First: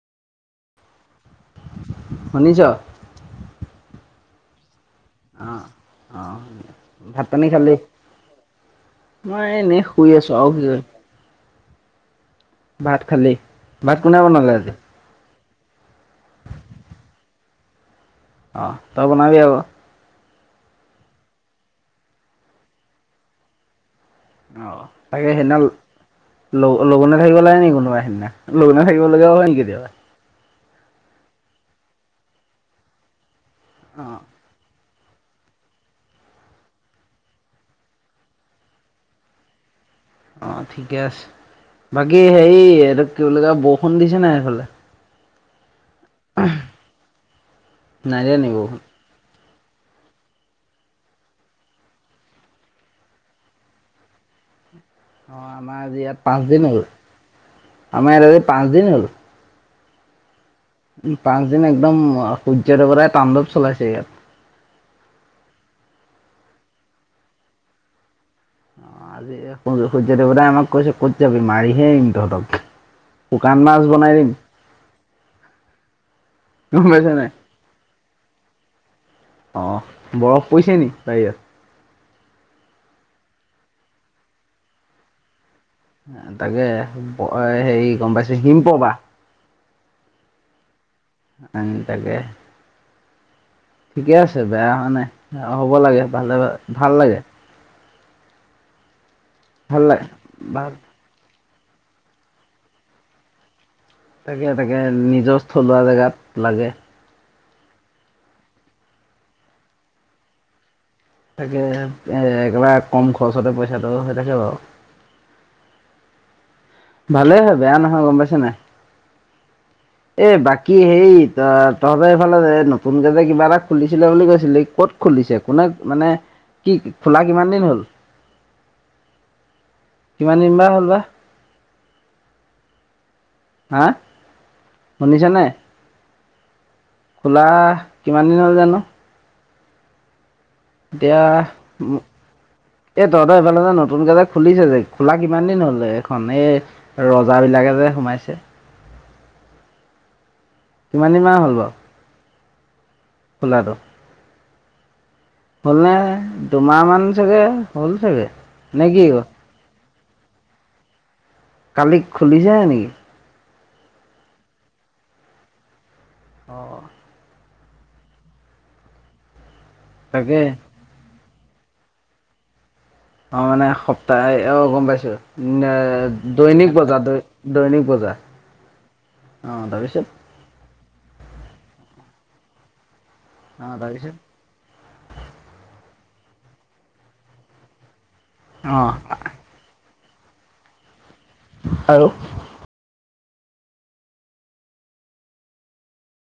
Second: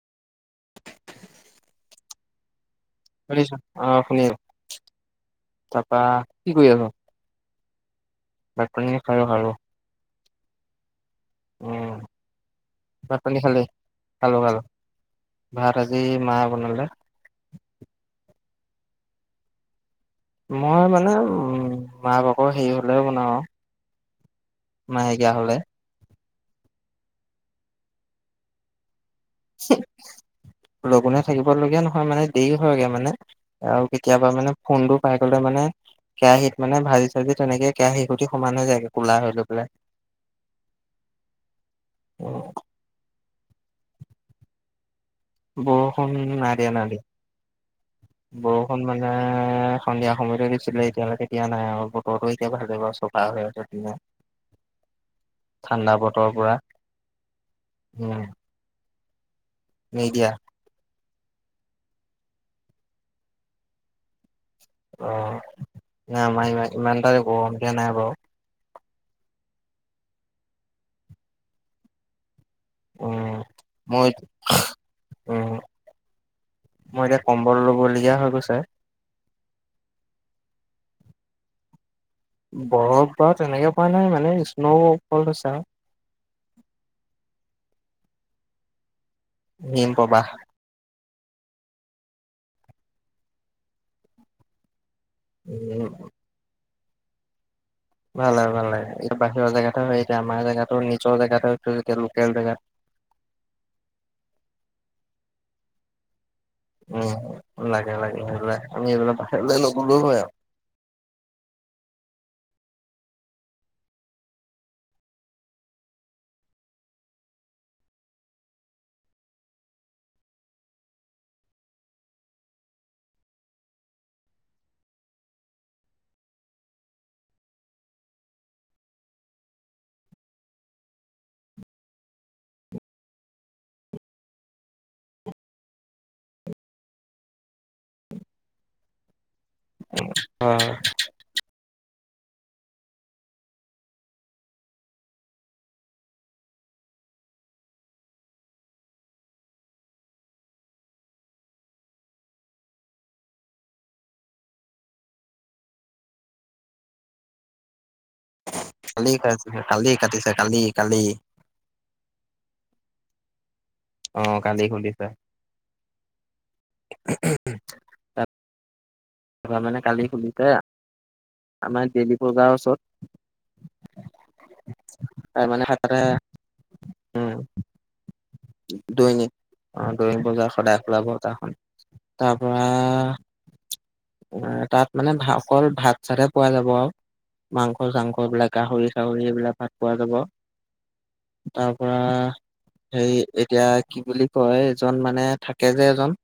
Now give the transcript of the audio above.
[inaudible] শুনিছ। শুনিছো অহ, শুনিছো অঁ তাৰপা অঁ কি কৰি আছ। ভাত পানী খালি ভাত পানী খালো মই খালো এনেই শুই আছো আৰু কি ক [unintelligible] উম, ভাত পানী খালে ভাত কোনে - খালো - বনালে খালো। আজি ভাৰ আজি মা বনালে অ, তাৰ বনাবি আক। মই মানে মাহ ভাকৰ হেৰি হ'লেও বনাও আৰু অ, তাকে মাহেকীয়া হলে সেইদিনা লগোনে থাকিব লাগে নেকি কোনোবা সেইদিনা লগোনে থাকিব। কিয় লগ হয় ন কেতি [unintelligible] লঘোনে থাকিব লগীয়া নহয় মানে দেৰি হয়গে মানে আৰু অঁ কেতিয়াবা মানে ফোনটো খাই গ'লে মানে কেৰাহিতত মানে ভাজি চাজি তেনেকে কেৰাহী সুি সমান হৈ যায়গে ক'লা হৈ লৈ পেলাই অ ঠিকে আছে। বাকী অ হেৰি এইটো কি বুলি কয় বৰষুণ দিছে নাই এইফালে। বৰষুণ নাই দিয়া নাই দিয়া, নাই দিয়া নি বৰষুণ মানে সন্ধিয়া সময়তে দিছিলে এতিয়ালেকে দিয়া নাই আৰু বতৰতো এতিয়া ভাল বাও চফা হৈ আছে। [inaudible] অ' আমাৰ ঠাণ্ডা আজি ইয়াত বতৰ পাঁচ পুৰা দিন হল, আমাৰ ইয়াত আজি পাঁচ দিন হ'ল। মিডিয়া। পাঁচদিন একদম সূৰ্য্য দেৱতাই তাণ্ডৱ চলাইছে ইয়াত। অ', এ আমাৰ ইমান, ইমান এটা গৰম দিয়া নাই বাৰু। আজি সূৰ্য সূৰ্যদেৱতাই আমাক কৈছে ক'ত যাবি, মাৰিহে এৰিম তহঁতক। উম, শুকান মাছ মই, বনাই দিম উম গম মই পাইছ এতিয়া নাই কম্বল লবলগীয়া হৈ গৈছে। অ, বৰফ পৰিছে নি বাহিৰত? বৰফ বা তেনেকে পোৱা নাই মানে স্ন' ফল হৈছে আৰু। তাকে, হেৰি গম পাইছো হিম প্ৰবাহ। হিম প্ৰবাহ। ইনকাগে ঠিকে আছে, বেয়া হোৱা নাই। আও হ'ব উম লাগে ভালে ভাল লাগে। ভাল লাগে, ভাল লাগে। এইটো বাহিৰৰ ভাল জেগাতো হয়, লাগে এতিয়া আমাৰ ভাল জেগাতো নিজৰ জেগাতো [unintelligible] লোকেল জেগাত। তাকে তাকে নিজৰ থলুৱা জেগাত। লাগে উ লাগে লাগে সেইবাক আমি এইবিলাক বাহিৰ নলো হয় আৰু। তাকে, এ একেবাৰে কম খৰচতে পইচাটো হৈ থাকে বাৰু। ভালেই হয়, বেয়া নহয়, গম পাইছা নাই? অ'। এ বাকী হেই ত তহঁতৰ এইফালে নতুনকে যে কিবা এটা খুলিছিলে বুলি কৈছিলি ক'ত খুলিছে কোনে মানে কি খোলা কিমান দিন হ'ল? [inaudible] কিমান দিন বা হ'ল বা? হাঁ, শুনিছা নাই? খোলা কিমান দিন হ'ল জানো? [inaudible] এতিয়া উ [inaudible] এ তহতই এইফালে যে নতুনকে যে খুলিছে যে খোলা কিমান দিন হল এখন এ ৰজা বিলাকে যে সোমাইছে কিমান দিন মান হ'ল বাৰু? খোলাটো হ'লনে, দুমাহ মান চাগে হ'ল চাগে! নে কি কালি কাটিছে, কালি কাটিছে, কালি কালি। কালি খুলিছিলে নেকি? অ', কালি খুলিছে। অঁ [inaudible] তৰা মানে কালি তাকে খুলিছে আমাৰ ডেলি বজাৰৰ ওচৰত। আমাৰ মানে সপ্তাহে, অ, গম পাইছোঁ, তাৰ মানে দৈনিক বজা, উম, দৈনিক বজা [unintelligible] দৈনিক অ, দৈনিক বজাৰ সদায় খোলাবতাখনন তাৰ পৰা অ তাৰপিছত তাত মানে অকল ভাত চাতে পোৱা যাব আৰু মাংস চাংস কবিলাক অ গাহৰি চাহৰি এইবিলাক ভাত পোৱা যাব। তাৰ পৰা আৰু সেই এতিয়া কি বুলি কয় এজন মানে থাকে যে এজন